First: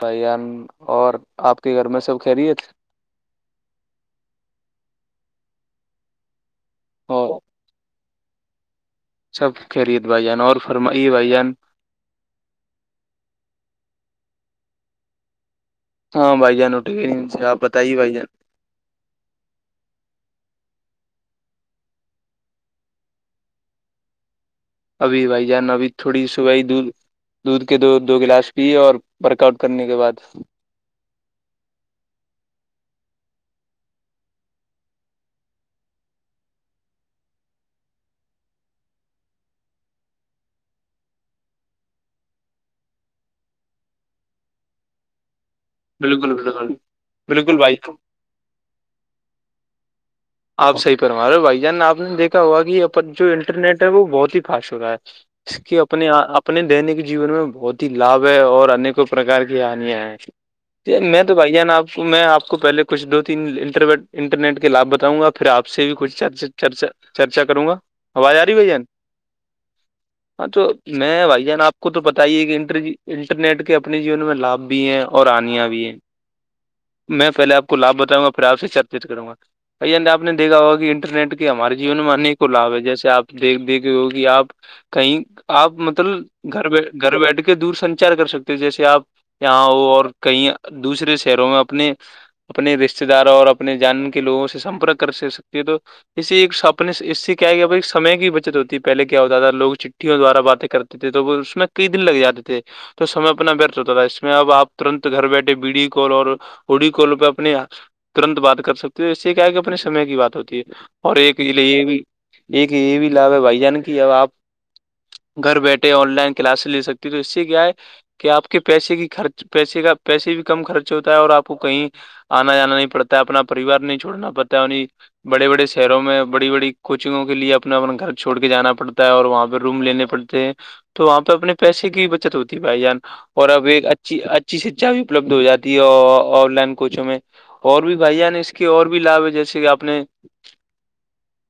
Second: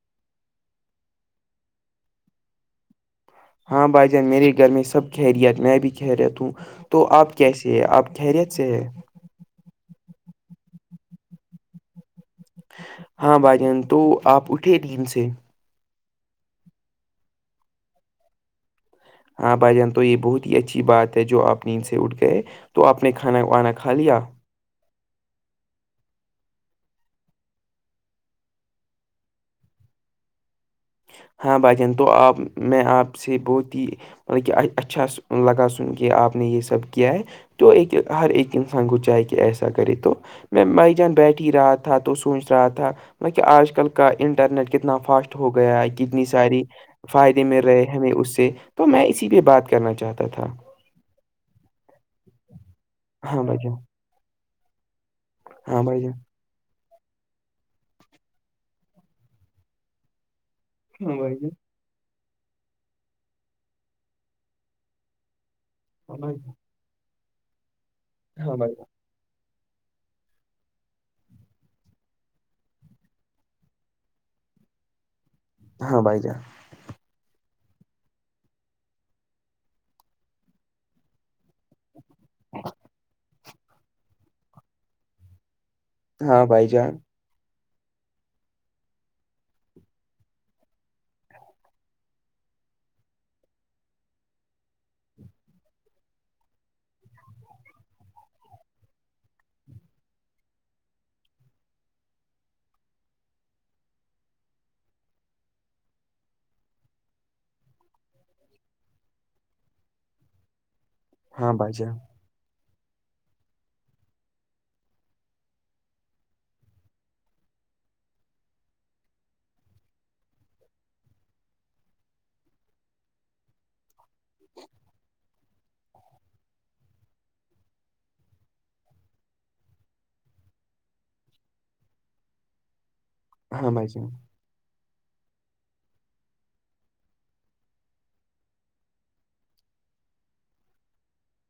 بھائی جان اور آپ کے گھر میں سب خیریت ہاں بھائی جان میرے گھر میں سب خیریت میں بھی خیریت ہوں تو آپ اور کیسے ہے آپ خیریت سے ہے سب خریت بھائی جان اور فرمائیے بھائی جان ہاں بھائی جان تو آپ اٹھے دین سے ہاں بھائی جان اٹھ گئے نہیں ان سے آپ بتائیے بھائی جان ہاں بھائی جان تو یہ بہت ہی اچھی بات ہے جو آپ نیند سے اٹھ گئے تو آپ نے کھانا وانا کھا لیا ابھی بھائی جان ابھی تھوڑی صبح ہی دودھ دودھ کے دو دو گلاس پیے اور ورک آؤٹ کرنے کے بعد ہاں بھائی جان تو آپ میں آپ سے بہت ہی مطلب کہ اچھا لگا سن کے آپ نے یہ سب کیا ہے تو ایک ہر ایک انسان کو چاہے کہ ایسا کرے تو میں بھائی جان بیٹھ ہی رہا تھا تو سوچ رہا تھا مط کہ آج کل کا انٹرنیٹ کتنا فاسٹ ہو گیا ہے کتنی بالکل ساری بالکل فائدے بالکل مل بھائی رہے جان ہمیں اس سے تو میں اسی پہ بات کرنا چاہتا تھا آپ صحیح فرما رہے ہو بھائی جان آپ نے دیکھا ہوگا کہ یہ جو ہاں بھائی جان انٹرنیٹ ہے وہ بہت ہی فاسٹ ہو رہا ہے اس کی ہاں بھائی اپنے جان اپنے دینک جیون میں بہت ہی لابھ ہے اور انیک پرکار کی ہانیاں ہیں میں تو بھائی جان آپ کو میں آپ کو پہلے کچھ دو تین انٹرٹ انٹرنیٹ کے لابھ بتاؤں گا پھر آپ سے بھی کچھا چرچا کروں گا آواز آ رہی ہاں ہے بھائی جان [inaudible] ہاں تو میں بھائی جان آپ کو تو پتا ہی ہے کہ انٹر انٹرنیٹ کے اپنے جیون میں لابھ بھی ہیں اور آنں بھی ہیں ہاں بھائی جان میں پہلے آپ لھ بتاؤں گا پھر آ سے چرچت کروں گا ب آپ نے دیکا ہوگا کہ انٹرنیٹ کے ہمارے جیون میں انیکوں لابھ ہے جیسے آیک دیکھے ہو کہ آپ کہیں آپ ہاں مطلب بھائی گھر بی جان گھر بیٹھ کے دور سنچار کر سکتے ہو جیسے آپ یہاں ہو اور کہیں دوسرے شہروں میں اپنے اپنے رشتے داروں اور اپنے جان کے لوگوں سے سمپرک کر سکتی ہے تو اس سے ایک سپنے اس سے کیا کیا بھائی سمے کی بچت ہوتی ہے پہلے کیا ہوتا تھا لوگ چ وں دوارا باتیں کرتے تھے تو وہ اس میں کئی دن لگ جاتے تھے تو سمے اپنا ورت ہوتا تھا اس میں اب آپ ترنت گھر بیٹھے بیڑی کو اور اڈی کال پہ اپنے ترنت بات کر سکتے ہو کیا کہ اپنے سمے کی بات ہوتی ہے اور ایک یہ ہاں بھائی لیے یہ جان بھی ایک یہ بھی لاب ہے بھائی جان کی اب آپ گھر بیٹھے آن لائن کلاس لے سکتی تو اس سے کیا ہے کہ آپ کے پیسے کی خرچ پیسے کا پیسے بھی کم خرچ ہوتا ہے اور آپ کو کہیں آنا جانا نہیں پڑتا اپنا پریوار نہیں چوڑنا پڑتا انی بڑے بڑے شہروں میں بڑی بڑی کوچنگوں کے لیے اپنا اپنا گھر چھوڑ کے جانا پڑتا ہے اور وہاں پہ روم لینے پڑتے ہیں تو وہاں پہ اپنے پیسے کی بچت ہوتی بھائی جان اور اب ہاں ایک بھائی جان اچھی اچ ا شکھا بھی اپلبدھ ہو جاتی ہے آن لائن کوچوں میں اور بھی بھائی نے اس کے اور بھی لاے جیسے کہ اپنے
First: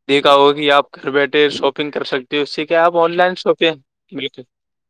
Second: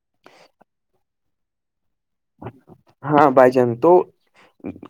دیکھا ہوگا آپ گھر بیٹھے شاپنگ کر سکتے تو اسی کے آپ آن ہاں لائن بھائی شاپیا جان تو بالکل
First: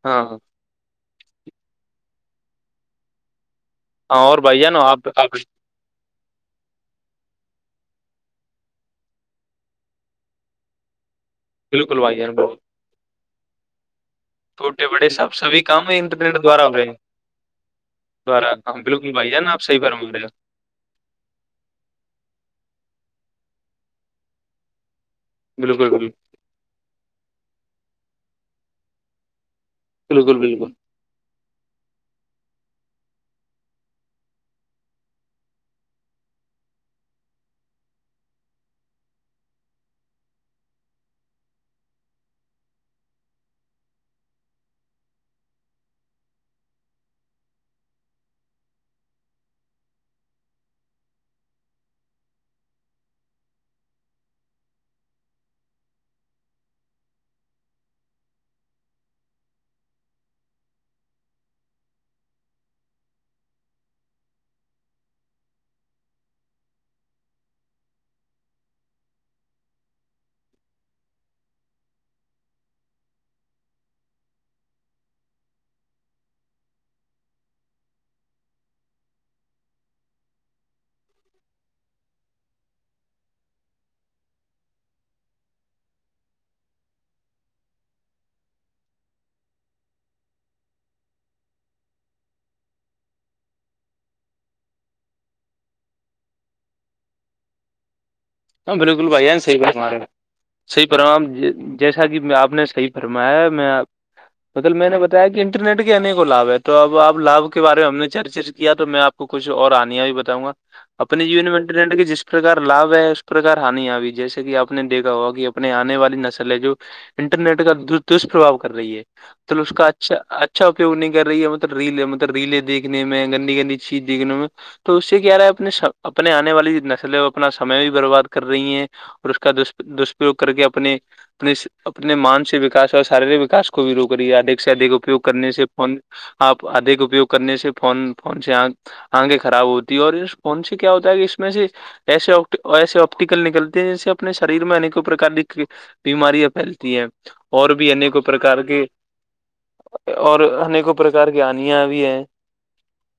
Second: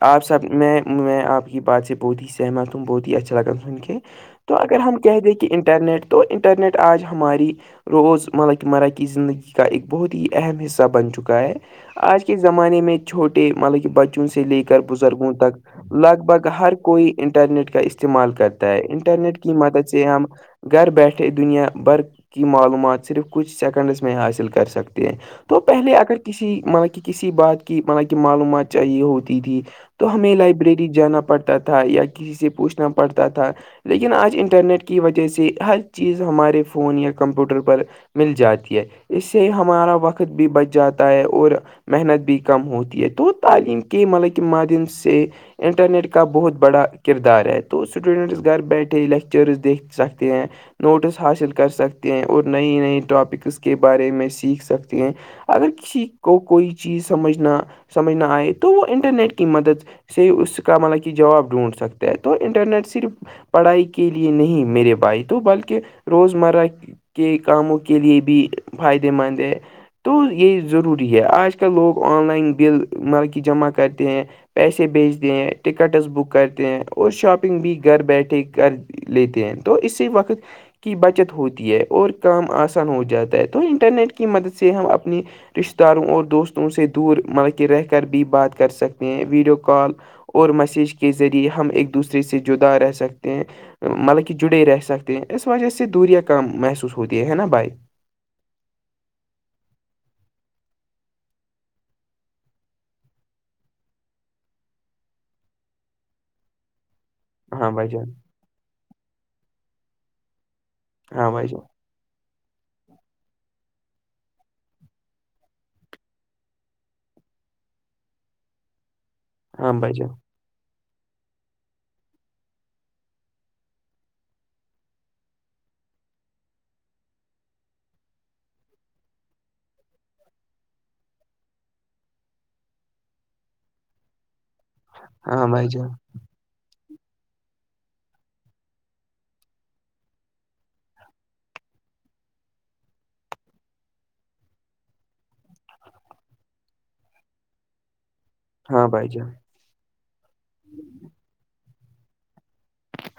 ہاں آپ ہاں سب [inaudible] میں میں آپ کی بات سے بہت ہی سہمت ہوں بہت ہی اچھا لگا ان کے ہاں اور تو بھائی جان اگر ہم آپ کہہ دیں آپ کہ ان انٹرنیٹ تو انٹرنیٹ آج ہماری روز مارا کی مرا کی زندگی کا ایک بہت ہی اہم حصہ بن چکا ہے بالکل بھائی آج کے جان زمانے میں چھوٹے مطلب کہ بچوں سے لے کر چھوٹے بڑے بزرگوں سب سبھی کام تک لگ انٹرنیٹ بھگ دوارا ہر ہو رہے ہیں کوئی انٹرنیٹ کا استعمال دوارا کرتا ہاں ہے بالکل بھائی انٹرنیٹ جان کی آپ صحیح مدد سے فرما رہے ہم ہو گھر بیٹھے دنیا بھر کی معلومات صرف کچھ سیکنڈس میں حاصل کر سکتے ہیں تو بالکل پہلے بالکل اگر کسی مل کی کسی بات کی مط کی معلومات چاہیے ہوتی تھی تو ہمیں بالکل بالکل لائبریری جانا پڑتا تھا یا کسی سے پوچھنا پڑتا تھا لیکن آج انٹرنیٹ کی وجہ سے ہر چیز ہمارے فون یا کمپیوٹر پر مل جاتی ہے اس سے ہمارا وقت بھی بچ جاتا ہے اور محنت بھی کم ہوتی ہے تو تعلیم کے مل کے مادم سے انٹرنیٹ کا بہت بڑا کردار ہے تو اسٹوڈنٹس گھر بیٹھے لیکچرز دیکھ سکتے ہیں نوٹس حاصل کر سکتے ہیں اور نئی نئی ٹاپکس کے بارے میں سیکھ سکتے ہیں اگر کسی کو کوئی چیز سمجھنا سمجھ نہ آئے تو وہ انٹرنیٹ کی مدد سے اس کا مطلب کہ جواب ڈھونڈ سکتا ہے تو انٹرنیٹ صرف پڑھائی کے لیے نہیں میرے بھائی تو بلکہ روزمرہ کے کاموں کے لیے بھی فائدے مند ہے تو یہ ضروری ہے آج ک آج کل لوگ آن لائن بل مر کی جمع کرتے ہیں پیسے بیچتے ہیں ٹکٹس بک کرتے ہیں اور شاپنگ بھی گھر بیٹھے کر لیتے ہیں تو اسی وقت کی بچت ہوتی ہے اور کام آسان ہو جاتا ہے تو انٹرنیٹ کی مدد سے ہم اپنی رشت داروں اور دوستوں سے دور مطلب کہ رہ کر بھی بات کر سکتے ہیں ویڈیو کال اور میسیج کے ذریعے ہم ایک دوسرے سے جدا رہ سکتے ہیں مطلب کہ جڑے رہ سکتے ہیں اس وجہ سے دوریاں کام محسوس ہوتی ہے نا بھائی ہ بالکل بھائی ج صیح ب سناے [unintelligible] صحیح فرم جیسا کہ آپ نے صحیح فرمایا ہے میںپ [inaudible] مطلب میں نے بتایا کہ انٹرٹ کے آنے کو لابھ ہے تو اب آپ لابھ کے ہاں بارے بھائی میں ہم نے جان چرچر کیا تو میں آپ کو کچھ اور آنایا بھی بتاؤں گا اپنے ہاں جیون بھائی میں جان منٹ رہڈ کہ جس پرکار لابھ ہے [inaudible] پرکار ہانی آئی جیسے کہ آپ نے دیکا ہوا کہ اپنے آنے والی نسل ہے جو انٹرنیٹ کا دشپربھو کر رہی ہے تو اس ہاں کا بھائی جان اچھا [inaudible] اچھا اپیو نہیں کر رہی ہے مطلب ریل مطلب ریلے دھنے میں گندی گندی چیز دیکنے میں تو اس سے کیا رہا ہے اپنے اپنے آنے والی نسل اپنا سمے بھی برباد کر رہی ہیں اور اس کا دپرریوگ کر کے اپنے اپنے اپنے مانسک وکاس اور شارییرک وکا کوورو کریے ادک سے ادک اپیوگ ہاں کرنے سے بھائی جان فون آپ ادھیک اپیوگ کرنے سے فون فون سے آ آنگیں خراب ہوتی ہے اور اس ان سے کیا ہوتا ہے کہ اس میں سے ایے ایسے ٹیکل نکلتی ہیں جس سے اپنے شریر میںیک پرک کی بیماریاں پھیلتی ہیں اور بھی ان کو پرکار کے ہاں بھائی جان اور انیکوں پرکار کی آنیاں بھی ہیں [inaudible]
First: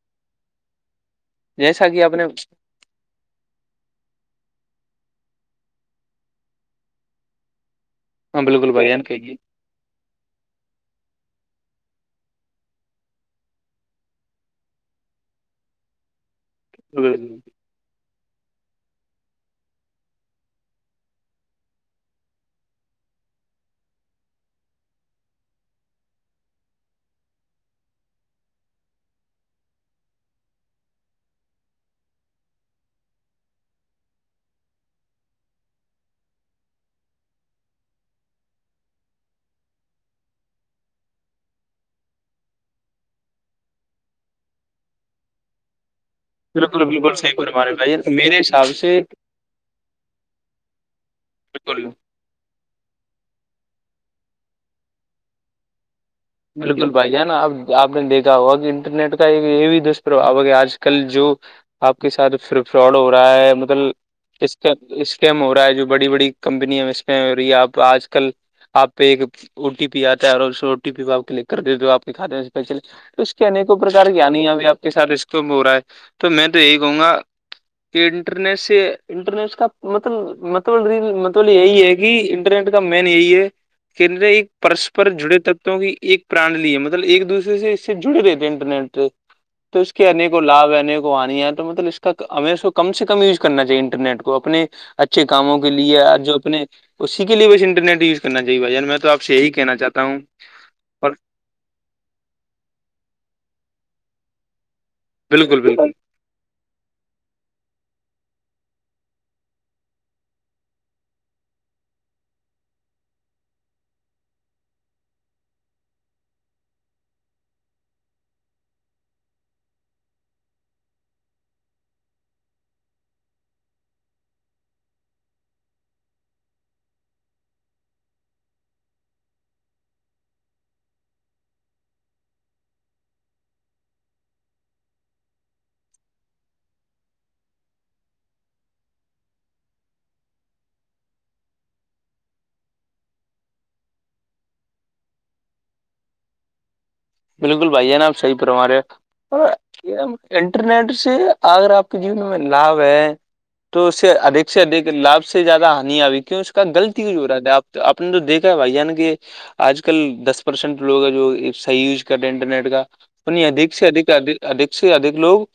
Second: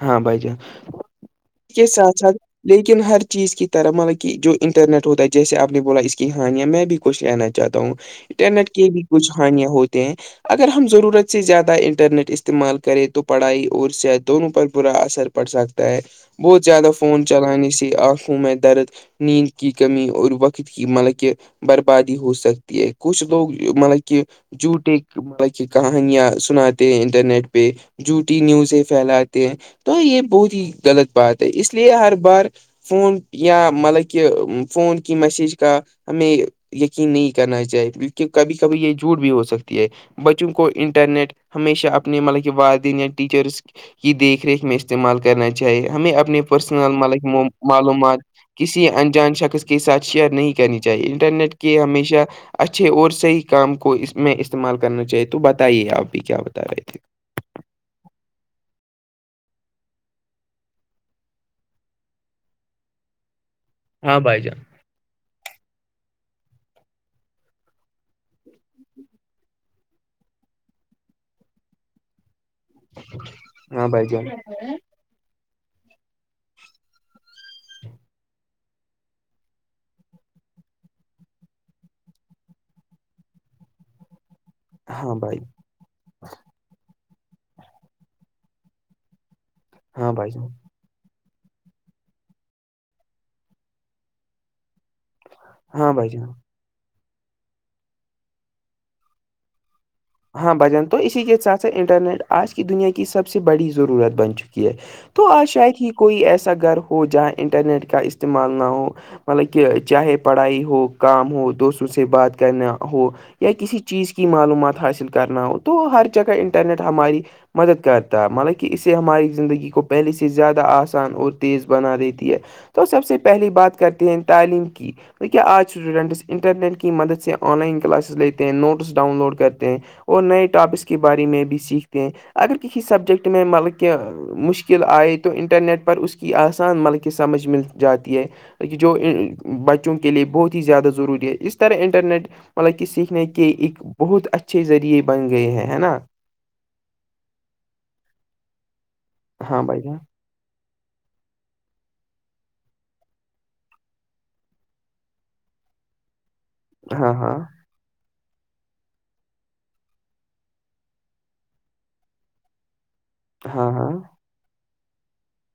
ہاں بائی جے جیسا س کہ آپ نے س [inaudible] لیکن ہر چیز کی طرح مطلب کہ جو انٹرنیٹ ہوتا ہے جیسے آپ نے بولا اس کی ہانیاں میں بھی کچھ لنا چاہتا ہوں ہاں اٹر نٹ بالکل بھائی کی بھی جان کچھ کہیے ہانیاں ہوتی ہیں اگر ہم ضرورت سے زیادہ انٹرنیٹ استعمال کریں تو پڑھائی اور س دونوں پر برا اثر پڑ سکتا ہے بہت زیادہ فون چلانے سی آنکھوں میں درد نیند کی کمی اور وقت کی مطلب کہ بربادی ہو سکتی ہے کچھ لوگ مطلب کہ جوٹ کی کہانیاں سناتے ہیں انٹرنیٹ پہ جو ٹی نیوز ہے پھیلاتے ہیں تو یہ بہت ہی غلط بات ہے اس لیے ہر بار فون یا مطلب کہ فون کی میسج کا ہمیں یقین نہیں کرنا چاہی کیکہ کبھی کبھی یہ جھوٹ بھی ہو سکتی ہے بچوں کو انٹرنیٹ ہمیشہ اپنے مطلب کہ ودین یا ٹیچرس کی دیکھ ریکھ میں استعمال کرنا چاہیے ہمیں اپنے بالکل پرسنل بالکل ملک صحیح فرما رہے بھائی جان معلومات میرے حساب کسی سے انجان شخص کے ساتھ شیئر نہیں کرنی چاہیے انٹرنیٹ کے بالکل ہمیشہ اچھے اور صحیح کام کو اس میں استعمال کرنا چاہیے تو بتائیے آپ بھی کیا بتا رہے بالکل تھے بھائی ہے نا اب آپ نے دیکھا ہوگا کہ انٹرنیٹ کا یہ بھی دشپرباو ہے کہ آج کل جو آپ کے ساتھ فراڈ ہو رہا ہے مطلب اس کا اسکم ہو رہا ہے جو بڑی بڑی کمپنی اسکم ہو رہی ہے آپ آج کل آپ پہ ایک او ٹی پی آتا ہے اور اس او ٹی پی پ آپ کلک کر دیتے ہو آپ نےکھات پلے تو اس کے ایکوں ہاں پرک بھائی جان کیانی ابھی آ کے ساتھ اسک ب ہو رہا ہے تو میں تو یہی کہوں گا کہ انٹرنیٹ سے انٹرنیٹ کا مطلب متولی متول یہی ہے کہ ٹ کا مین یہی ہے کہ پرسپر ہاں جڑے بھائی تتتووں کی ایک پران لی ہے مطلب ایک دوسرے سے اس سے جڑے رہتے ہیں انٹرنیٹ سے تو اس کے ہاں بھائی انیکوں جان لابھ ہے انیکوں آنی ہے تو مطلب اس کا ہمیں اس کو کم سے کم یوز کرنا چاہیے انٹرنیٹ کو اپنے اچھے کاموں کے ہاں لیے بھائی آ جان جو اپنے اسی کے لیے بس انٹرنیٹ وز کرنا چاہے بھائی جان میں تو آ سے یہی کہنا چاہتا ہوں ہاں بجن تو اور اسی کے ساتھ سھ انٹرنیٹ آج کی دنیا کی سب سے بڑی ضرورت بن چکی ہے تو آج بالکل شاید ہی بالکل کوئی ایسا گھر ہو جہاں انٹرنیٹ کا استعمال نہ ہو مطلب کہ چاہے پڑھائی ہو کام ہو دوستوں سے بات کرنا ہو یا کسی چیز کی معلومات حاصل کرنا ہو تو ہر جگہ انٹرنیٹ ہماری مدد کرتا ہے مالکہ اسے ہماری زندگی کو پہلے سے زیادہ آسان اور تیز بنا دیتی ہے تو سب سے پہلی بات کرتے ہیں تعلیم کی تو کیا آج اسٹوڈنٹس انٹرنیٹ کی مدد سے آن لائن کلاسز لیتے ہیں نوٹس ڈاؤن لوڈ کرتے اور نئے ٹاپکس کے بارے میں بھی سیکھتے ہیں اگر کسی سبجیکٹ میں مطلب کہ مشکل آئے تو انٹرنیٹ پر اس کی آسان ملکہ سمجھ مل جاتی ہے جو بچوں کے لے بہت ہی زیادہ ضروری ہے اس طرح انٹرنیٹ مطلب کہ سیکھنے کے ایک بہت اچھے ذریعے بن گئے ہیں ہے نا بالکل بھائی ہے نا آب سحی پرمارے پر ہاں بھائی جان یہ انٹرنیٹ سے اگر آپ کے جیون میں لابھ ہے تو اس سے ادھک سے ادھک لابھ سے زیادہ ہانی آئی کیوں اس کا غلطی ہاں ہو ہاں رہا تھا آپ تو آپ نے تو دیکھا ہے بھائی یعنی کہ آج کل دس پرسینٹ لوگ ہے جو صحی ز انٹرنیٹ کا پ ہاں ادک سے ہاں اک ا ادک سے ادک لوگ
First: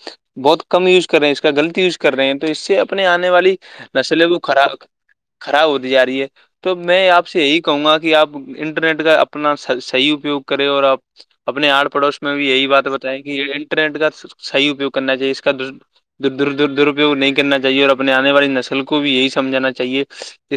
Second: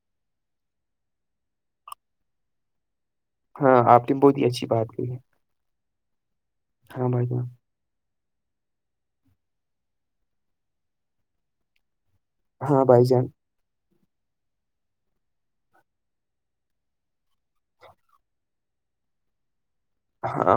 بہت کم یوز کرے ہیں اس کا غلط یوز کر رہے ہیں تو اس سے اب اپنے آنے والی ہاں آپ نے نسلیں بہت وہ ہی اچھی خراب بات کی ہے خراب ہوتی جا رہی ہے تو میں ہاں آپ بھائی جان سے یہی کہوں گا کہ آپ انٹرنیٹ کا اپنا صحیح اپیوگ کریں اور آپ اپنے آڑ پڑوس میں بھی یہی ہاں بات بھائی بتائ جان کہ انٹرنیٹ کا صحی اپیوگ کرنا چاہیے اس کا د دور در درپیوگ نہیں کرنا چاہیے اور اپنے آنے والی نسل کو بھی یہی سمجھانا چاہیے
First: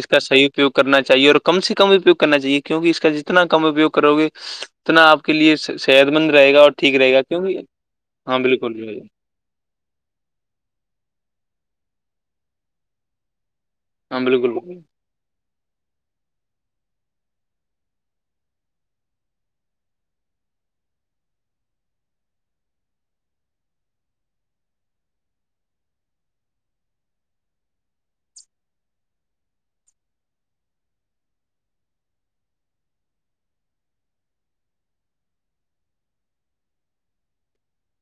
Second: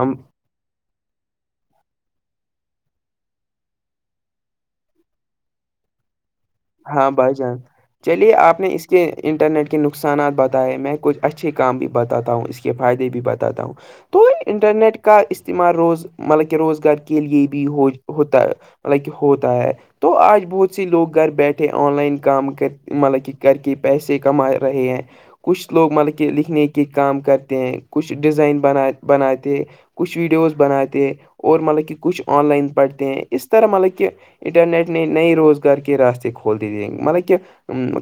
اس کا سی اپیوگ کرنا چاہیے اور کم سے کم اپیوگ کرنا چاہیے کیونکہ اس کا جتنا کم اپیگ کرو گے اتنا آپ کے لیے صحت مند رہےا اور ٹھیک ہاں رہے گا بھائی جان کیونکہ چلیے ہاں آپ نے بالکل اس کے انٹرنیٹ کے نقصانات بتائے میں کچھ اچھے کام بھی بتاتا ہوں اس کے فائدے بھی بتاتا ہوں ہاں تو بالکل بالکل انٹرنیٹ کا استعمال روز مطلب کہ روزگار کے لیے بھی ہو ہوتا ہے مطلب کہ ہوتا ہے تو آج بہت سی لوگ گھر بیٹھے بیٹھے آن لائن کام کر مطلب کہ کر کے پیسے کما رہے ہیں کچھ لوگ مطلب کہ لکھنے کے کام کرتے ہیں کچھ ڈیزائن بن بناتے کچھ ویڈیوز بناتے ہیں اور مطلب کہ کچھ آن لائن پڑھتے ہیں اس طرح مطلب کہ انٹرنیٹ نے نئے روزگار کے راستے کھول دیے دیے مطلب کہ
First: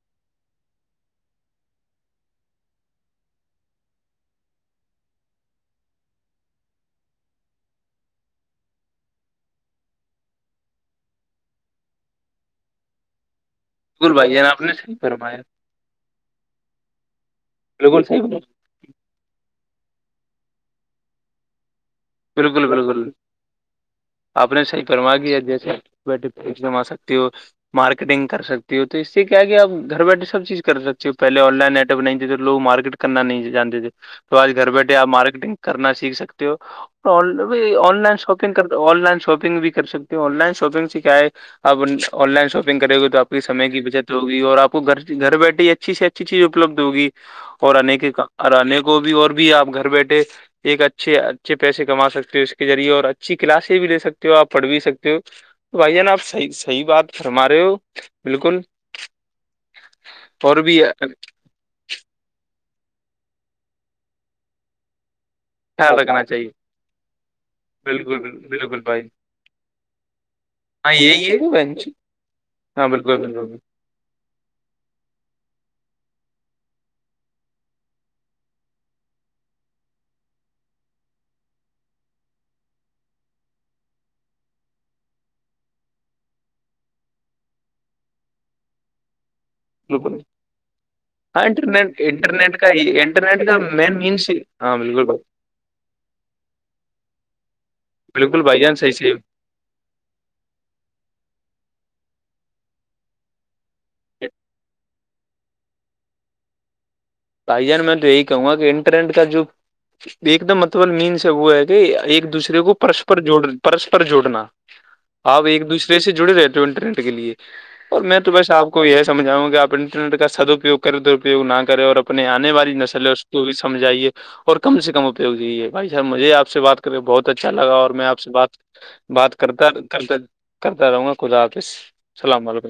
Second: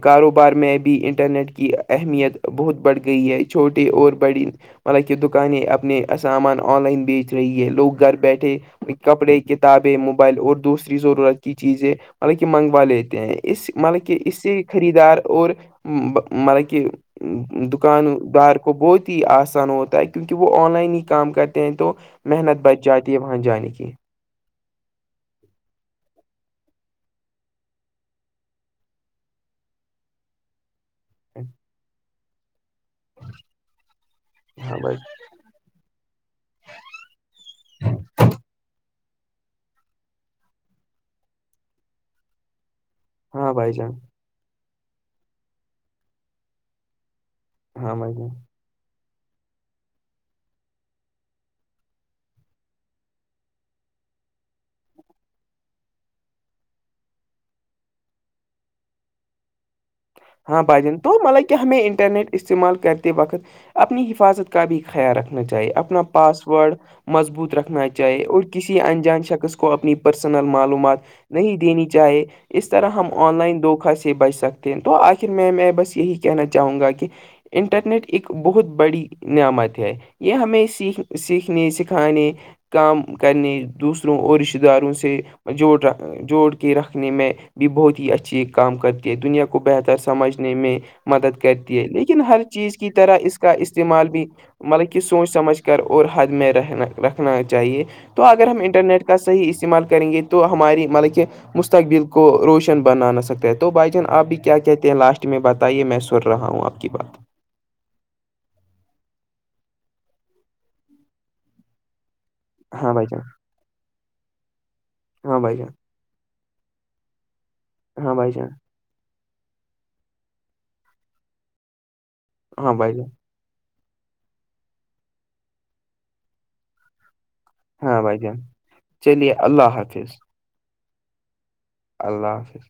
کاروبار میں بھی انٹرنیٹ کی اہمیت بہت بڑھ گئی ہے چھوٹے اور بڑی مطلب کہ دکانیں اپنے سامان آن لائن بیچ رہی ہے لوگ گھر بیٹھے کپڑے کتابیں موبائل اور دوسری ضرورت کی چیزیں مطلب کہ منگوا لیتے ہیں اس مطلب کہ بھائی اس جان سے آپ نے صحیح خریدار فرمایا اور مطلب کہ بالکل صحیح دکاندار بہت ہی آسان ہوتا ہے کیونکہ وہ آن لائن ہی کام کرتے ہیں تو محنت بالکل بچ بالکل جاتی ہے وہاں جانے کی آپ نے صحیح فرما کیا جیسے بیٹھےما سکتی ہو مارکیٹنگ کر سکتی ہو تو اس سے کیا کیا آپ گھر بیٹھے سب چیز کر سکتے پہل آن لائن نیٹ ورک نہیں تھے تو لوگ مارکیٹ کرنا نہیں جانتے تھے تو آج گھر ہاں بھائی بیٹھے آپ مارکیٹنگ کرنا سیکھ سکتے ہو آن لائن شاپنگ کر آن لائن شاپنگ بھی کر سکتی ہوں آن لائن شاپنگ سے کیا ہے اب آن لائن شاپنگ کرے گی تو تو آپ کی ہاں سمے بھائی کی جان بچت ہوگی اور آپ کو گھر گھر بیٹھے ہی اچھی سے اچھی چیز اپلبدھ ہوگی اور ہاں آنے کے بھائی جان آنے کو بھی اور بھی آپ گھر بیٹھے ایک اچھے اچھے پیسے کما سکتے ہو اس کے ذریعے اور اچھی کلاسیں بھی دے سکتے ہو آپ پڑھ بھی سکتے ہو تو بھائی جان آپ صحیح صحی بات فرما رہے ہو بالکل [inaudible] اور ہاں بھی بھائی جان تو خیال مطلب کہ ہمیں انٹرنیٹ استعمال کرتے وقت اپنی حفاظت کا بھی خیال رکھنا چاہیے اپنا رکھنا چاہیے پاسورڈ مضبوط رکھنا بالکل چاہیے اور کسی بالکل بھائی انجان شخص کو کو اپنی پرسنل ہاں معلومات یہی ہے نہیں بہن دینی جی، چاہے اس ہاں طرح ہم بالکل آن بالکل لائن دھوکھا سے بچ سکتے ہیں تو آخر میں میں بس یہی کہنا چاہوں گا کہ انٹرنیٹ ایکک بہت بڑی نعمت ہے یہ ہمیں سیکھ سیکھنے سکھانے کام کرنے دوسروں اور رشتتے داروں سے جوڑ جوڑ کے رکھنے میں بھی بہت ہی اچھی کام کرتی ہے دنیا کو کو بہتر بالکل سمجھنے میں مدد ہاں کرتی ہے انٹرنیٹ لیکن ہر انٹرنیٹ کا چیز کی طرح اس انٹرنیٹ کا مین استعمال بھی مینس ہاں مطلب کہ بالکل بھائی سوچ سمجھ کے کر اور حد میں رہنا رکھنا چاہیے تو بالکل اگر ہم بھائی جان انٹرنیٹ کا صحیح استعمال کریں گے تو ہماری مطلب کہ مستقبل کو روشن بنانا سکتا ہے تو بھائی چان آپ بھی کیا کیا کہتے ہیں لاسٹ میں بتائیے میں سن رہا ہوں آپ کی بات بھائی جان میں تو یہی کہوں گا کہ انٹرنٹ کا جو ایک دم مطب مین سے وہ ہے کہ ایک دوسرے کو ہاں بھائی پرسپر جان جوڑ پرسپر جوڑنا ہاں آپ بھائی ایک جان دوسرے سے جڑے رہتے ہ انٹرنیٹ کے لیے اور ہاں میں بھائی تو جان بس آپ کو کو یہ سمجھاؤں گ کہ آپ انٹرنیٹ کا سدپیوگ کریں درپیگ نہ کرے اور اپنے آنے والی ہاں بھائی جان نسلیں توی سمھائیے اور کم سے کم اپیوگ یہیے بھائی صحب مجھے آ سے بات بہت اچھا لگا اور ہاں میں آپ بھائی سے جان بات چلیے بات کرتا اللہ کرتا حافظ کرتا رہوں گا خدا آپس اللہ حافظ